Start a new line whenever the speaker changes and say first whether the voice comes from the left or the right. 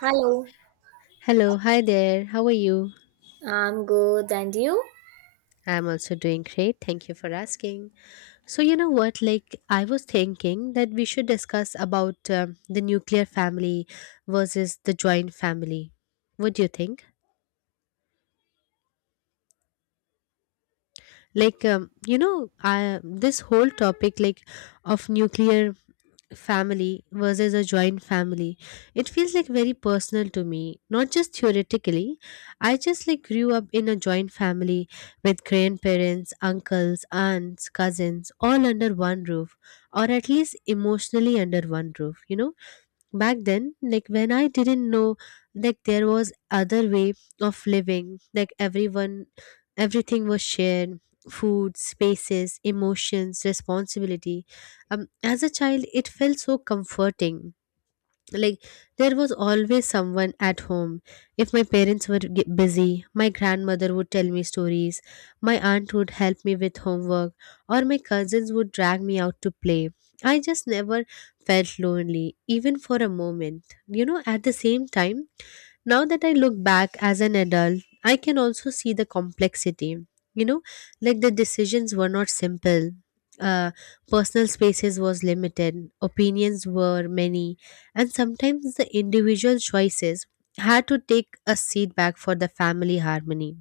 right: Hello,
left: Hello, hi there. How are you?
right: I'm good, and you?
left: I'm also doing great. Thank you for asking. So, you know what? I was thinking that we should discuss about the nuclear family versus the joint family. What do you think? This whole topic, of nuclear family versus a joint family, it feels like very personal to me, not just theoretically. I just grew up in a joint family with grandparents, uncles, aunts, cousins, all under one roof, or at least emotionally under one roof, you know. Back then, when I didn't know there was other way of living, like everyone everything was shared. Food, spaces, emotions, responsibility. As a child, it felt so comforting. like there was always someone at home. If my parents were busy, my grandmother would tell me stories, my aunt would help me with homework, or my cousins would drag me out to play. I just never felt lonely even for a moment, you know. At the same time, now that I look back as an adult, I can also see the complexity. You know, like the decisions were not simple. Uh, Personal spaces was limited. Opinions were many, and sometimes the individual choices had to take a seat back for the family harmony.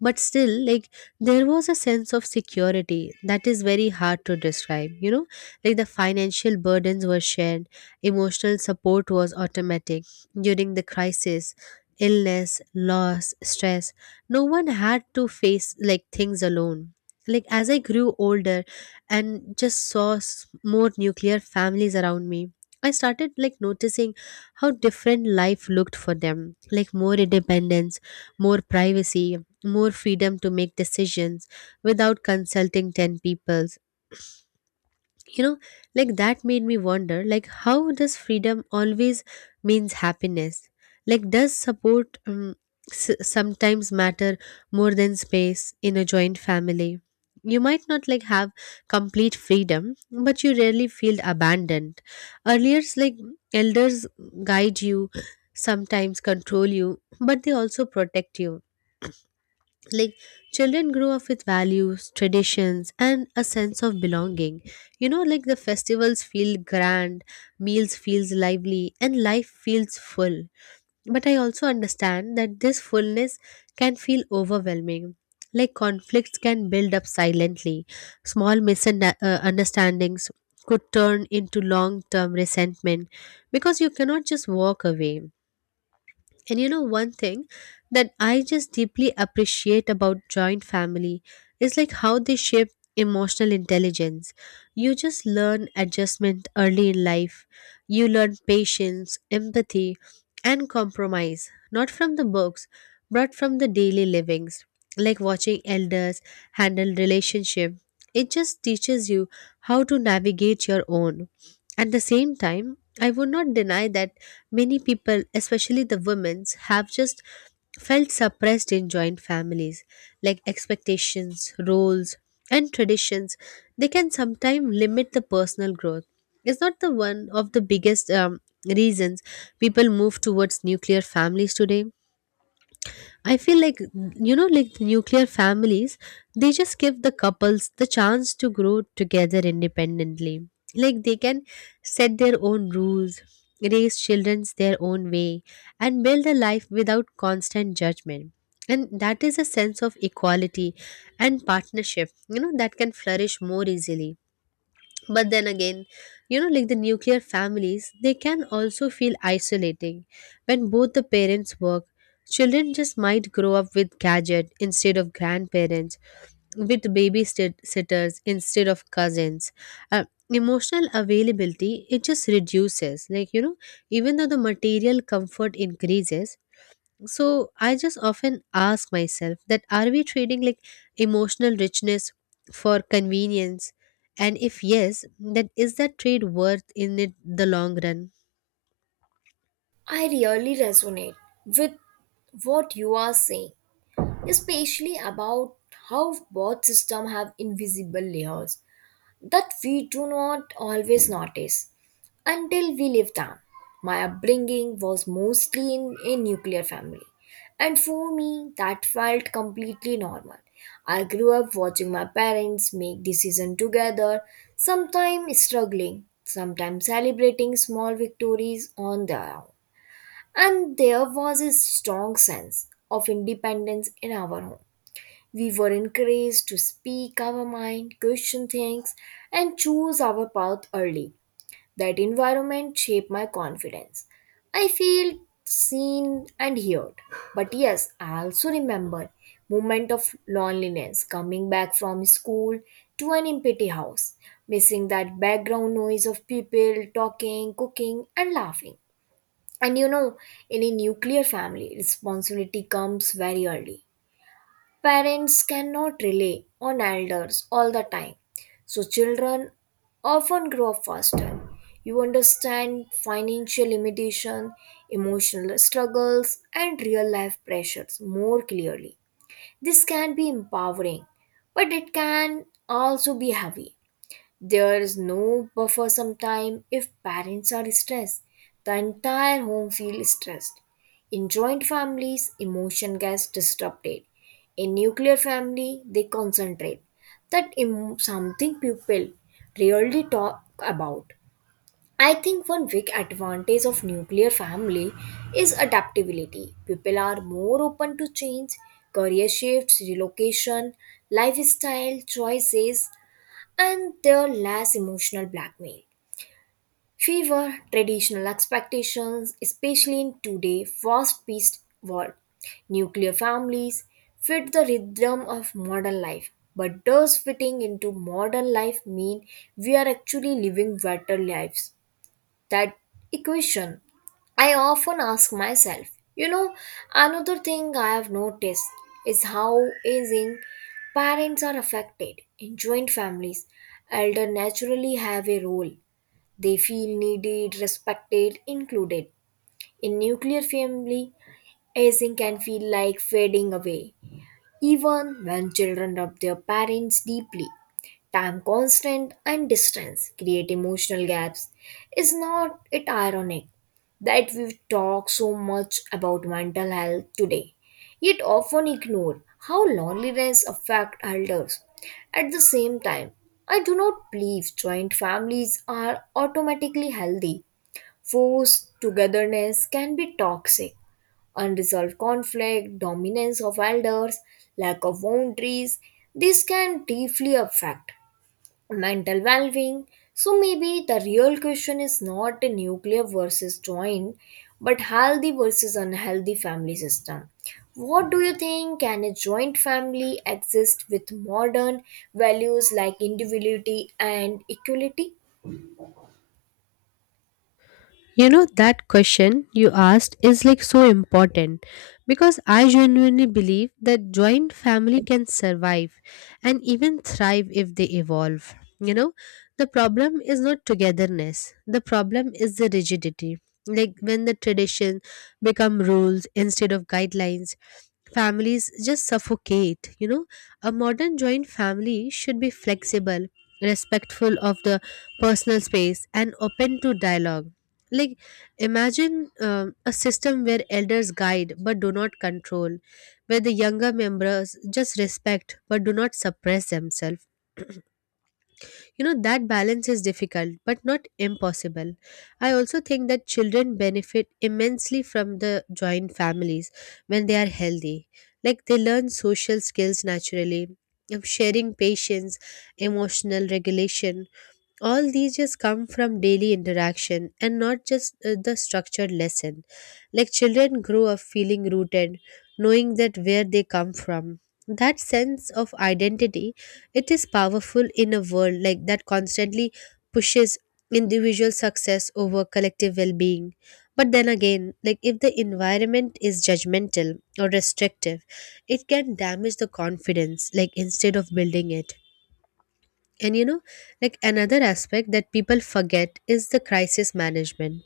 left: But still, there was a sense of security that is very hard to describe, you know. Like the financial burdens were shared, emotional support was automatic. During the crisis, illness, loss, stress, no one had to face things alone. Like as I grew older and just saw more nuclear families around me, I started noticing how different life looked for them. Like more independence, more privacy, more freedom to make decisions without consulting 10 people, you know. Like that made me wonder, like how does freedom always means happiness? Like does support sometimes matter more than space? In a joint family, you might not have complete freedom, but you rarely feel abandoned. Earlier, like elders guide you, sometimes control you, but they also protect you. Like children grow up with values, traditions, and a sense of belonging. You know, like the festivals feel grand, meals feels lively, and life feels full. But I also understand that this fullness can feel overwhelming. Like conflicts can build up silently. Small misunderstandings could turn into long term resentment because you cannot just walk away. And you know, one thing that I just deeply appreciate about joint family is like how they shape emotional intelligence. You just learn adjustment early in life, you learn patience, empathy, and compromise, not from the books, but from the daily livings, like watching elders handle relationship. It just teaches you how to navigate your own. At the same time, I would not deny that many people, especially the women, have just felt suppressed in joint families, like expectations, roles, and traditions. They can sometimes limit the personal growth. Is not the one of the biggest reasons people move towards nuclear families today? I feel like, you know, like the nuclear families, they just give the couples the chance to grow together independently. Like they can set their own rules, raise children their own way, and build a life without constant judgment. And that is a sense of equality and partnership, you know, that can flourish more easily. But then again, you know, like the nuclear families, they can also feel isolating. When both the parents work, children just might grow up with gadget instead of grandparents, with babysitters instead of cousins. Emotional availability, it just reduces, like you know, even though the material comfort increases. So I just often ask myself that are we trading emotional richness for convenience? And if yes, then is that trade worth in it the long run?
right: I really resonate with what you are saying, especially about how both systems have invisible layers that we do not always notice until we live them. My upbringing was mostly in a nuclear family, and for me, that felt completely normal. I grew up watching my parents make decisions together, sometimes struggling, sometimes celebrating small victories on their own. And there was a strong sense of independence in our home. We were encouraged to speak our mind, question things, and choose our path early. That environment shaped my confidence. I feel seen and heard. But yes, I also remember moment of loneliness coming back from school to an empty house, missing that background noise of people talking, cooking, and laughing. And you know, in a nuclear family, responsibility comes very early. Parents cannot rely on elders all the time, so children often grow up faster. You understand financial limitation, emotional struggles, and real life pressures more clearly. This can be empowering, but it can also be heavy. There is no buffer sometime if parents are stressed. The entire home feels stressed. In joint families, emotion gets disrupted. In nuclear family, they concentrate. Something people rarely talk about. I think one big advantage of nuclear family is adaptability. People are more open to change, career shifts, relocation, lifestyle choices and their less emotional blackmail. Fewer traditional expectations, especially in today's fast-paced world. Nuclear families fit the rhythm of modern life, but does fitting into modern life mean we are actually living better lives? That equation I often ask myself, you know. Another thing I have noticed is how aging parents are affected in joint families. Elder naturally have a role. They feel needed, respected, included. In nuclear family, aging can feel like fading away, even when children love their parents deeply. Time constant and distance create emotional gaps. Is not it ironic that we talk so much about mental health today, yet often ignore how loneliness affects elders? At the same time, I do not believe joint families are automatically healthy. Forced togetherness can be toxic. Unresolved conflict, dominance of elders, lack of boundaries, this can deeply affect mental well-being. So maybe the real question is not a nuclear versus joint, but healthy versus unhealthy family system. What do you think? Can a joint family exist with modern values like individuality and equality?
left: You know, that question you asked is like so important because I genuinely believe that joint family can survive and even thrive if they evolve. You know, the problem is not togetherness, the problem is the rigidity. Like when the tradition become rules instead of guidelines, families just suffocate. You know, a modern joint family should be flexible, respectful of the personal space, and open to dialogue. like, imagine a system where elders guide but do not control, where the younger members just respect but do not suppress themselves. You know, that balance is difficult but not impossible. I also think that children benefit immensely from the joint families when they are healthy. Like, they learn social skills naturally, of sharing patience, emotional regulation. All these just come from daily interaction and not just the structured lesson. Like children grow up feeling rooted, knowing that where they come from. That sense of identity, it is powerful in a world that constantly pushes individual success over collective well-being. But then again, like if the environment is judgmental or restrictive, it can damage the confidence, like instead of building it. And you know, like another aspect that people forget is the crisis management.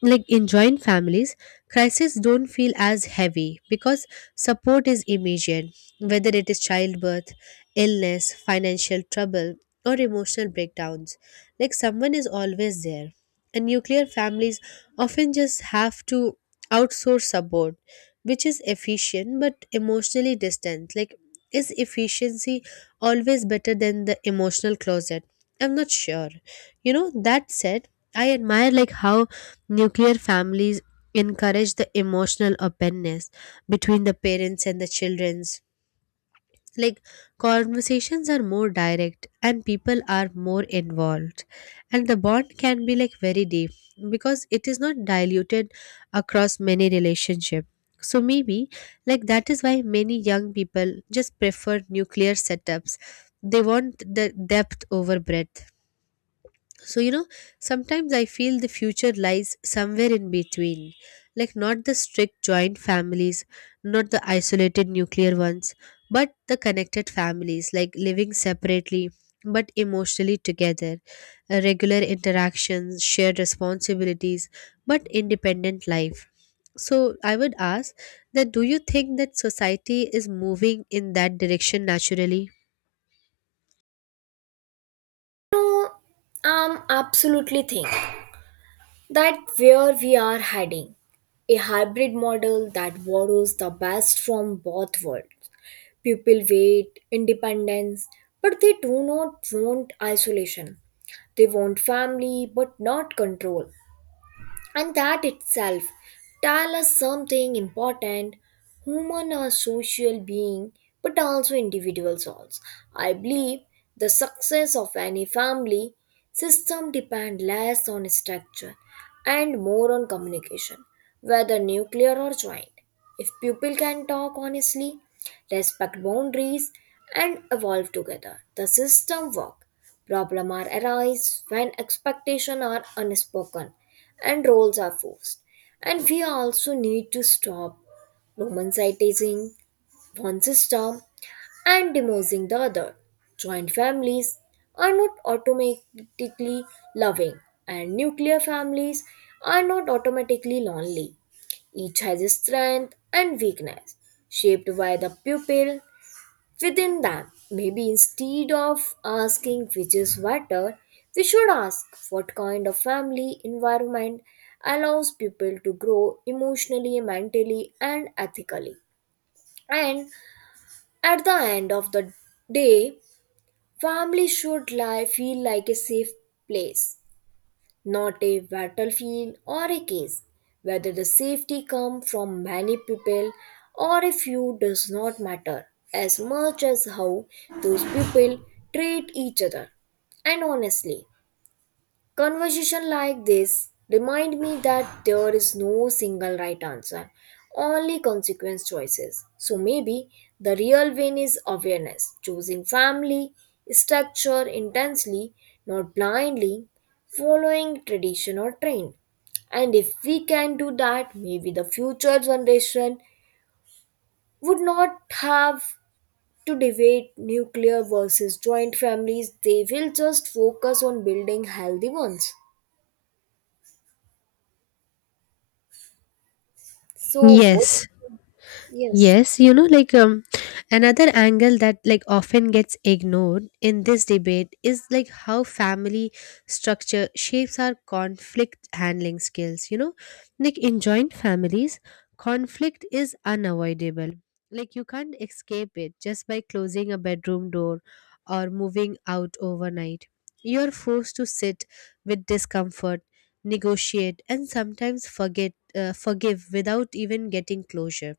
left: Like in joint families, crises don't feel as heavy because support is immediate, whether it is childbirth, illness, financial trouble, or emotional breakdowns. Like someone is always there. And nuclear families often just have to outsource support, which is efficient but emotionally distant. Like is efficiency always better than the emotional closet? I'm not sure. You know, that said, I admire how nuclear families encourage the emotional openness between the parents and the children's. Like conversations are more direct and people are more involved. And the bond can be like very deep because it is not diluted across many relationships. So maybe that is why many young people just prefer nuclear setups. They want the depth over breadth. So, you know, sometimes I feel the future lies somewhere in between. Like, not the strict joint families, not the isolated nuclear ones, but the connected families, like living separately but emotionally together. Regular interactions, shared responsibilities, but independent life. So, I would ask that do you think that society is moving in that direction naturally?
right: No, I'm absolutely think that where we are heading, a hybrid model that borrows the best from both worlds. People wait independence, but they do not want isolation. They want family, but not control, and that itself tell us something important. Human are social being, but also individuals also. I believe the success of any family system depend less on structure and more on communication. Whether nuclear or joint, if people can talk honestly, respect boundaries, and evolve together, the system work. Problems are arise when expectations are unspoken and roles are forced. And we also need to stop romanticizing one system and demonizing the other. Joint families are not automatically loving, and nuclear families are not automatically lonely. Each has a strength and weakness, shaped by the pupil within them. Maybe instead of asking which is better, we should ask what kind of family environment allows people to grow emotionally, mentally, and ethically. And at the end of the day, family should lie, feel like a safe place, not a battlefield or a case. Whether the safety comes from many people or a few does not matter as much as how those people treat each other. And honestly, conversation like this remind me that there is no single right answer, only consequence choices. So maybe the real win is awareness, choosing family, structure intensely, not blindly, following tradition or trend. And if we can do that, maybe the future generation would not have to debate nuclear versus joint families. They will just focus on building healthy ones. So, what?
left: Yes.
right: Yes,
left: Yes, you know, another angle that often gets ignored in this debate is like how family structure shapes our conflict handling skills. You know, like in joint families, conflict is unavoidable. Like you can't escape it just by closing a bedroom door or moving out overnight. You're forced to sit with discomfort, negotiate, and sometimes forgive without even getting closure.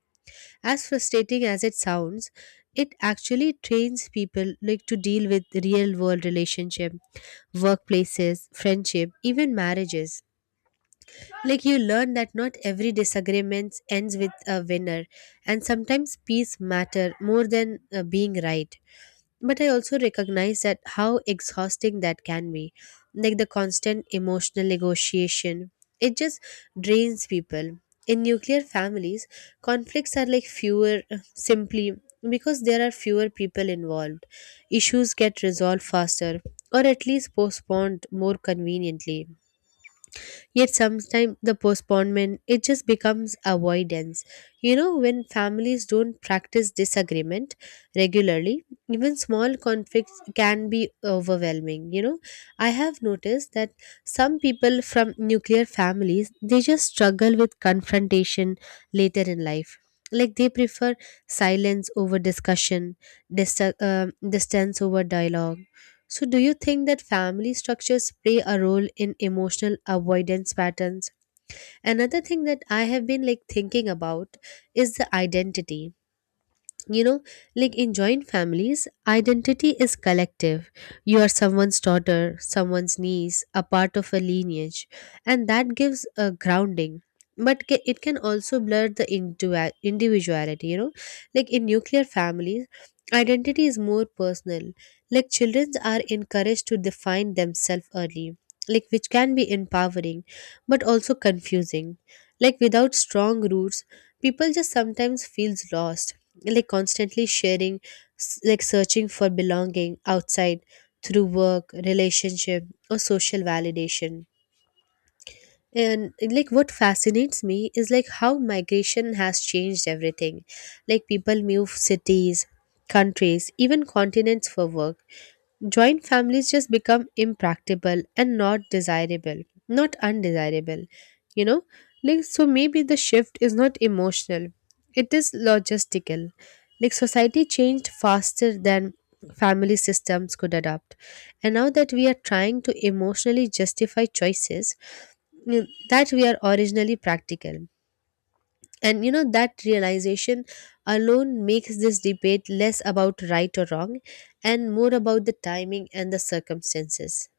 left: As frustrating as it sounds, it actually trains people to deal with real world relationship, workplaces, friendship, even marriages. Like you learn that not every disagreement ends with a winner, and sometimes peace matter more than being right. But I also recognize that how exhausting that can be, like the constant emotional negotiation, it just drains people. In nuclear families, conflicts are like fewer, simply because there are fewer people involved. Issues get resolved faster, or at least postponed more conveniently. Yet sometimes the postponement, it just becomes avoidance. You know, when families don't practice disagreement regularly, even small conflicts can be overwhelming. You know, I have noticed that some people from nuclear families, they just struggle with confrontation later in life. Like they prefer silence over discussion, distance over dialogue. So, do you think that family structures play a role in emotional avoidance patterns? Another thing that I have been thinking about is the identity. You know, like in joint families, identity is collective. You are someone's daughter, someone's niece, a part of a lineage, and that gives a grounding. But it can also blur the individuality, you know. Like in nuclear families, identity is more personal. Like children are encouraged to define themselves early, like which can be empowering but also confusing. Like without strong roots, people just sometimes feels lost, like constantly like searching for belonging outside through work relationship or social validation. And what fascinates me is like how migration has changed everything. Like people move cities, countries, even continents for work. Joint families just become impractical and not desirable, not undesirable, you know. Like, so maybe the shift is not emotional, it is logistical. Like society changed faster than family systems could adapt. And now that we are trying to emotionally justify choices that we are originally practical. And you know, that realization alone makes this debate less about right or wrong and more about the timing and the circumstances.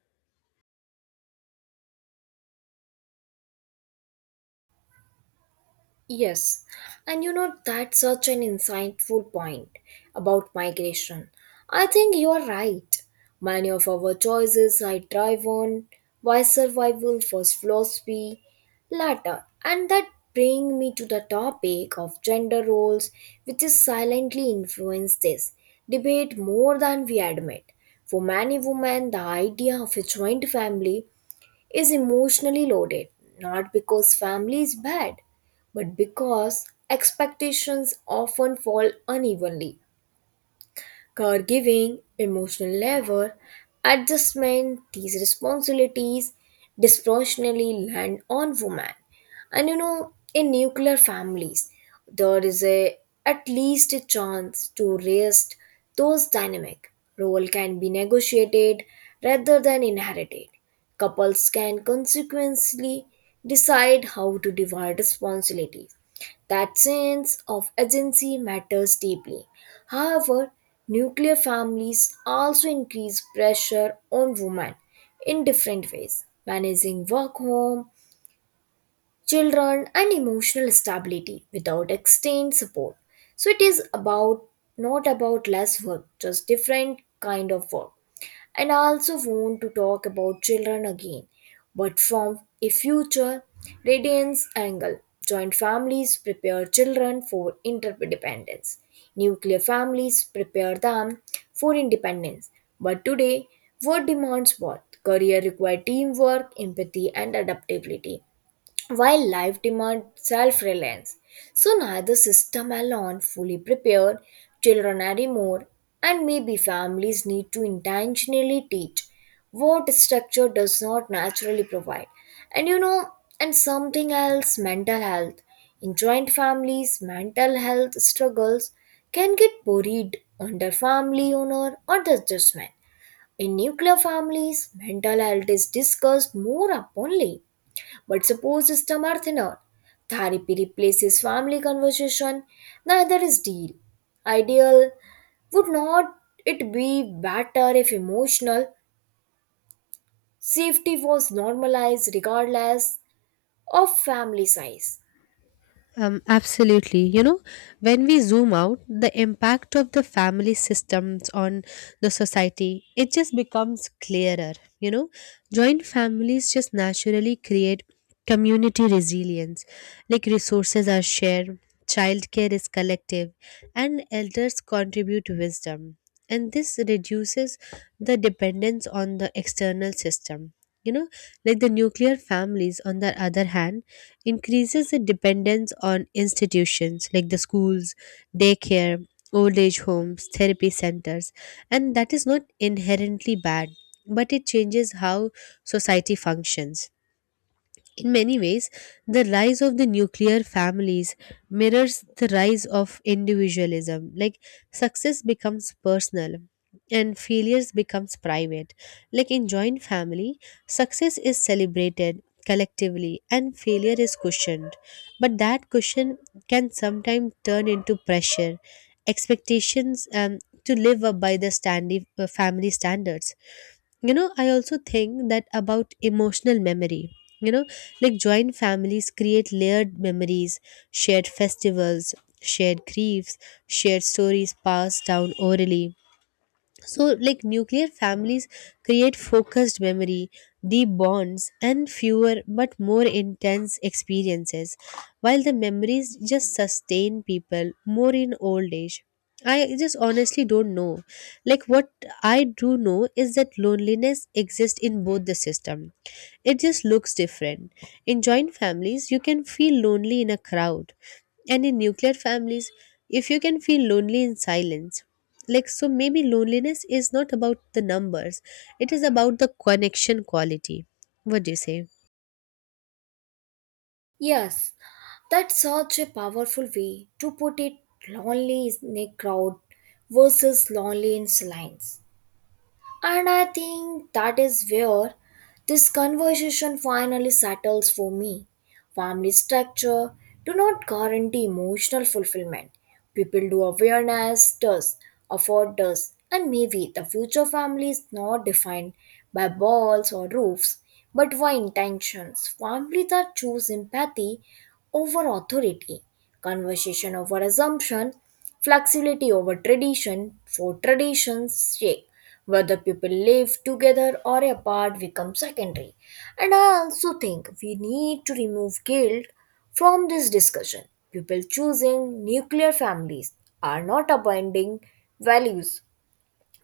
right: yes. And you know, that's such an insightful point about migration. I think you are right. Many of our choices are driven by survival first philosophy latter. And that brings me to the topic of gender roles, which is silently influenced this debate more than we admit. For many women, the idea of a joint family is emotionally loaded, not because family is bad, but because expectations often fall unevenly caregiving, emotional labor, adjustment, these responsibilities disproportionately land on women. And you know, in nuclear families, there is a at least a chance to rest those dynamic. Role can be negotiated rather than inherited. Couples can consequently decide how to divide responsibilities. That sense of agency matters deeply. However, nuclear families also increase pressure on women in different ways, managing work, home, children, and emotional stability without extended support. So it is about not about less work, just different kind of work. And I also want to talk about children again, but from a future radiance angle. Joint families prepare children for interdependence. Nuclear families prepare them for independence. But today, work demands what? Career requires teamwork, empathy, and adaptability while life demands self-reliance. So neither system alone fully prepared children anymore, and maybe families need to intentionally teach what structure does not naturally provide. And you know, and something else, mental health. In joint families, mental health struggles can get buried under family honor or the judgment. In nuclear families, mental health is discussed more openly but suppose systems are thinner. Therapy replaces family conversation, neither is deal. Ideal, would not it be better if emotional safety was normalized regardless of family size?
left: Absolutely. You know, when we zoom out, the impact of the family systems on the society, it just becomes clearer. You know, joint families just naturally create community resilience. Like resources are shared, childcare is collective, and elders contribute wisdom. And this reduces the dependence on the external system. You know, like the nuclear families, on the other hand, increases the dependence on institutions like the schools, daycare, old age homes, therapy centers, and that is not inherently bad, but it changes how society functions. In many ways, the rise of the nuclear families mirrors the rise of individualism. Like success becomes personal and failures becomes private. Like in joint family, success is celebrated collectively and failure is cushioned. But that cushion can sometimes turn into pressure, expectations to live up by the family standards. You know, I also think that about emotional memory. You know, like joint families create layered memories, shared festivals, shared griefs, shared stories passed down orally. So, like nuclear families create focused memory, deep bonds, and fewer but more intense experiences, while the memories just sustain people more in old age. I just honestly don't know. Like, what I do know is that loneliness exists in both the system. It just looks different. In joint families, you can feel lonely in a crowd, and in nuclear families, if you can feel lonely in silence, like so, maybe loneliness is not about the numbers, it is about the connection quality. What do you say?
right: Yes, that's such a powerful way to put it, lonely in a crowd versus lonely in silence. And I think that is where this conversation finally settles for me. Family structure do not guarantee emotional fulfillment. People do, awareness does, afford does, and maybe the future family is not defined by walls or roofs, but by intentions. Family that choose empathy over authority, conversation over assumption, flexibility over tradition, for tradition's sake. Whether people live together or apart becomes secondary. And I also think we need to remove guilt from this discussion. People choosing nuclear families are not abandoning values.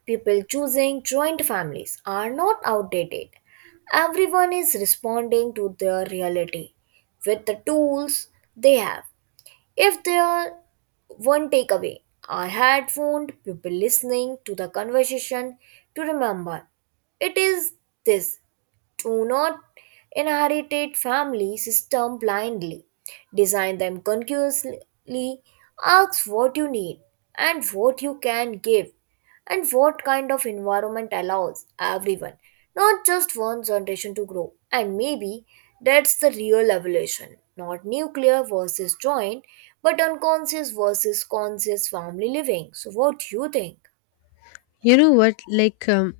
right: People choosing joint families are not outdated. Everyone is responding to their reality with the tools they have. If there are one takeaway I had found people listening to the conversation to remember, it is this: do not inherit family system blindly. Design them consciously. Ask what you need and what you can give and what kind of environment allows everyone, not just one generation, to grow. And maybe that's the real evolution, not nuclear versus joint, but unconscious versus conscious family living. So what do you think?
left: You know what?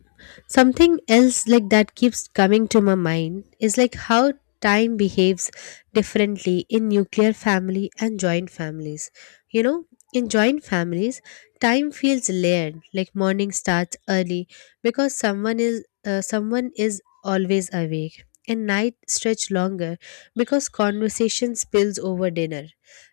left: Something else like that keeps coming to my mind is like how time behaves differently in nuclear family and joint families. You know, in joint families, time feels layered. Like morning starts early because someone is always awake. And night stretch longer because conversation spills over dinner.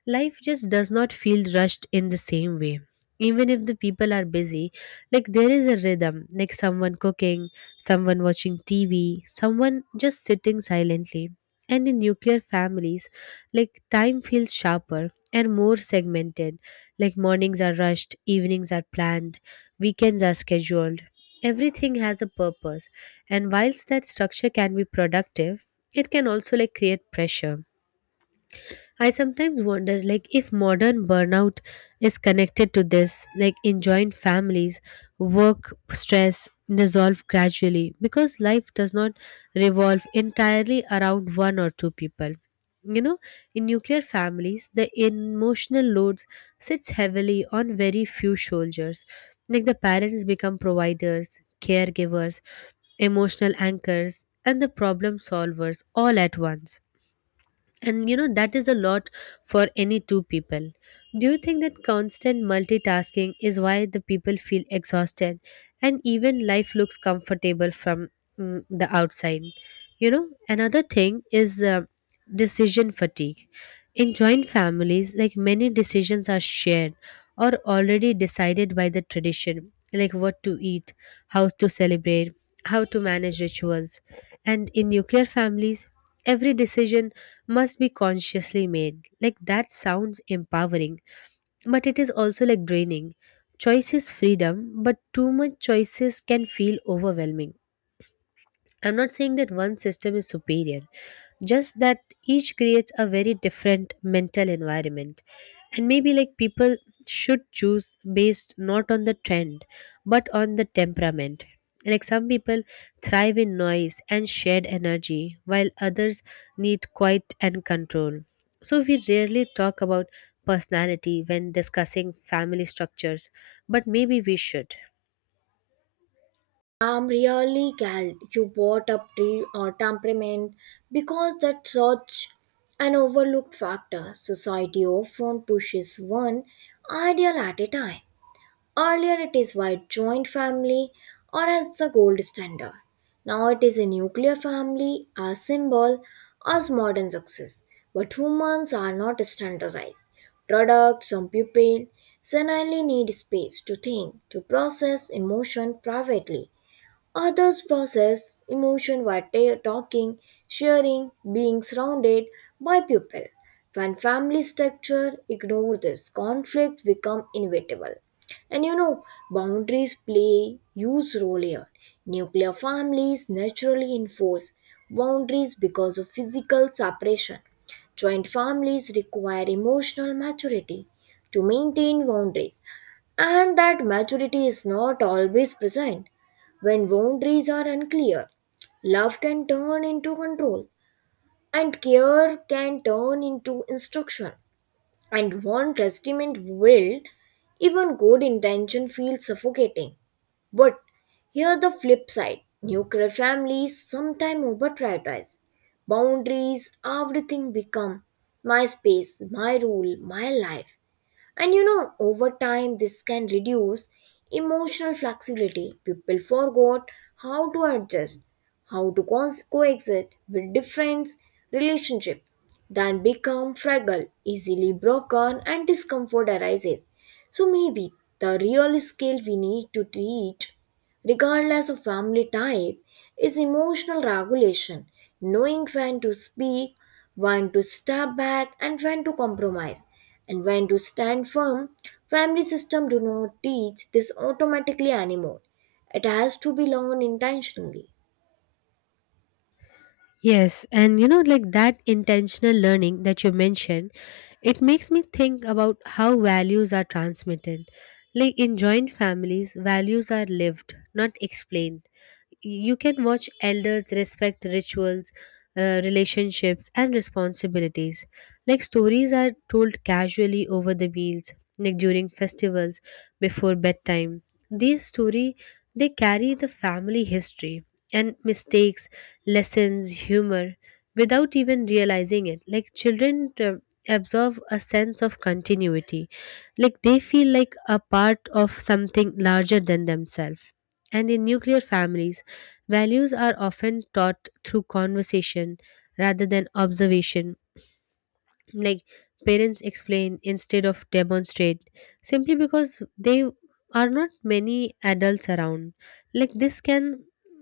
left: Life just does not feel rushed in the same way. Even if the people are busy, like there is a rhythm, like someone cooking, someone watching tv, someone just sitting silently. And in nuclear families, like time feels sharper and more segmented, like mornings are rushed, evenings are planned, weekends are scheduled, everything has a purpose. And whilst that structure can be productive, it can also like create pressure. I sometimes wonder like if modern burnout is connected to this, like in joint families, work stress dissolve gradually because life does not revolve entirely around one or two people. You know, in nuclear families, the emotional loads sits heavily on very few shoulders. Like the parents become providers, caregivers, emotional anchors, and the problem solvers all at once, and you know, that is a lot for any two people. Do you think that constant multitasking is why the people feel exhausted and even life looks comfortable from the outside? You know, another thing is decision fatigue. In joint families, like many decisions are shared or already decided by the tradition, like what to eat, how to celebrate, how to manage rituals. And in nuclear families, every decision must be consciously made. Like that sounds empowering, but it is also like draining. Choice is freedom, but too much choices can feel overwhelming. I'm not saying that one system is superior, just that each creates a very different mental environment. And maybe like people should choose based not on the trend, but on the temperament. Like some people thrive in noise and shared energy, while others need quiet and control. So we rarely talk about personality when discussing family structures, but maybe we should.
right: I'm really glad you brought up temperament because that's such an overlooked factor. Society often pushes one ideal at a time. Earlier, it is why joint family or as the gold standard. Now it is a nuclear family, a symbol, as modern success. But humans are not standardized. Products, some people, suddenly need space to think, to process emotion privately. Others process emotion while talking, sharing, being surrounded by people. When family structure ignore this, conflicts become inevitable. And you know, boundaries play huge role here. Nuclear families naturally enforce boundaries because of physical separation. Joint families require emotional maturity to maintain boundaries, and that maturity is not always present. When boundaries are unclear, love can turn into control, and care can turn into instruction. And one testament will, even good intention feels suffocating. But here the flip side, nuclear families sometimes over prioritize boundaries, everything become my space, my rule, my life. And you know, over time, this can reduce emotional flexibility. People forgot how to adjust, how to coexist with different relationships. Then become fragile, easily broken, and discomfort arises. So maybe the real skill we need to teach, regardless of family type, is emotional regulation, knowing when to speak, when to step back, and when to compromise, and when to stand firm. Family system do not teach this automatically anymore. It has to be learned intentionally.
left: Yes, and you know, like that intentional learning that you mentioned, it makes me think about how values are transmitted. Like in joint families, values are lived, not explained. You can watch elders respect rituals, relationships, and responsibilities. Like stories are told casually over the meals, like during festivals, before bedtime. These story, they carry the family history and mistakes, lessons, humor, without even realizing it. Like children, absorb a sense of continuity, like they feel like a part of something larger than themselves. And in nuclear families, values are often taught through conversation rather than observation, like parents explain instead of demonstrate, simply because they are not many adults around. Like this can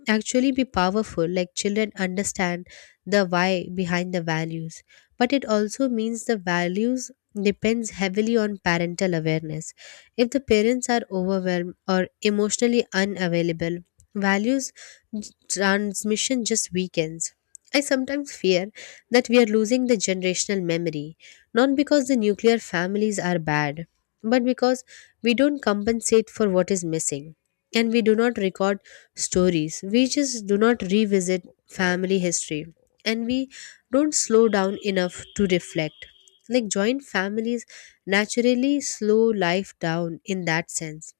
left: actually be powerful, like children understand the why behind the values, but it also means the values depends heavily on parental awareness. If the parents are overwhelmed or emotionally unavailable, values transmission just weakens. I sometimes fear that we are losing the generational memory, not because the nuclear families are bad, but because we don't compensate for what is missing. And we do not record stories, we just do not revisit family history, and we don't slow down enough to reflect. Like joint families naturally slow life down in that sense.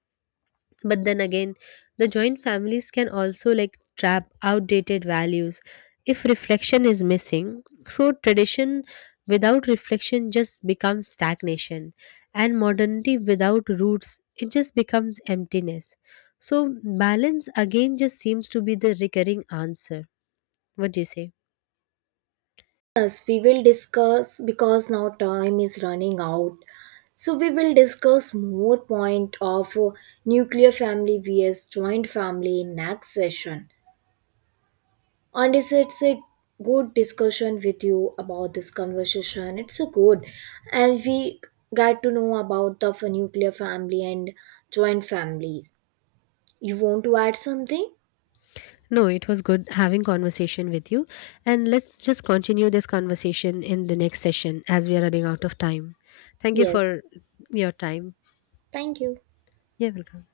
left: But then again, the joint families can also like trap outdated values if reflection is missing. So tradition without reflection just becomes stagnation, and modernity without roots, it just becomes emptiness. So balance again just seems to be the recurring answer. What do you say?
right: Yes, we will discuss because now time is running out. So we will discuss more point of nuclear family vs joint family in next session. And it's a good discussion with you. About this conversation, it's so good, and we got to know about the nuclear family and joint families. You want to add something?
left: No, it was good having conversation with you, and let's just continue this conversation in the next session as we are running out of time. Thank you
right: Yes,
left: for your time.
right: thank you.
left: Yeah, welcome.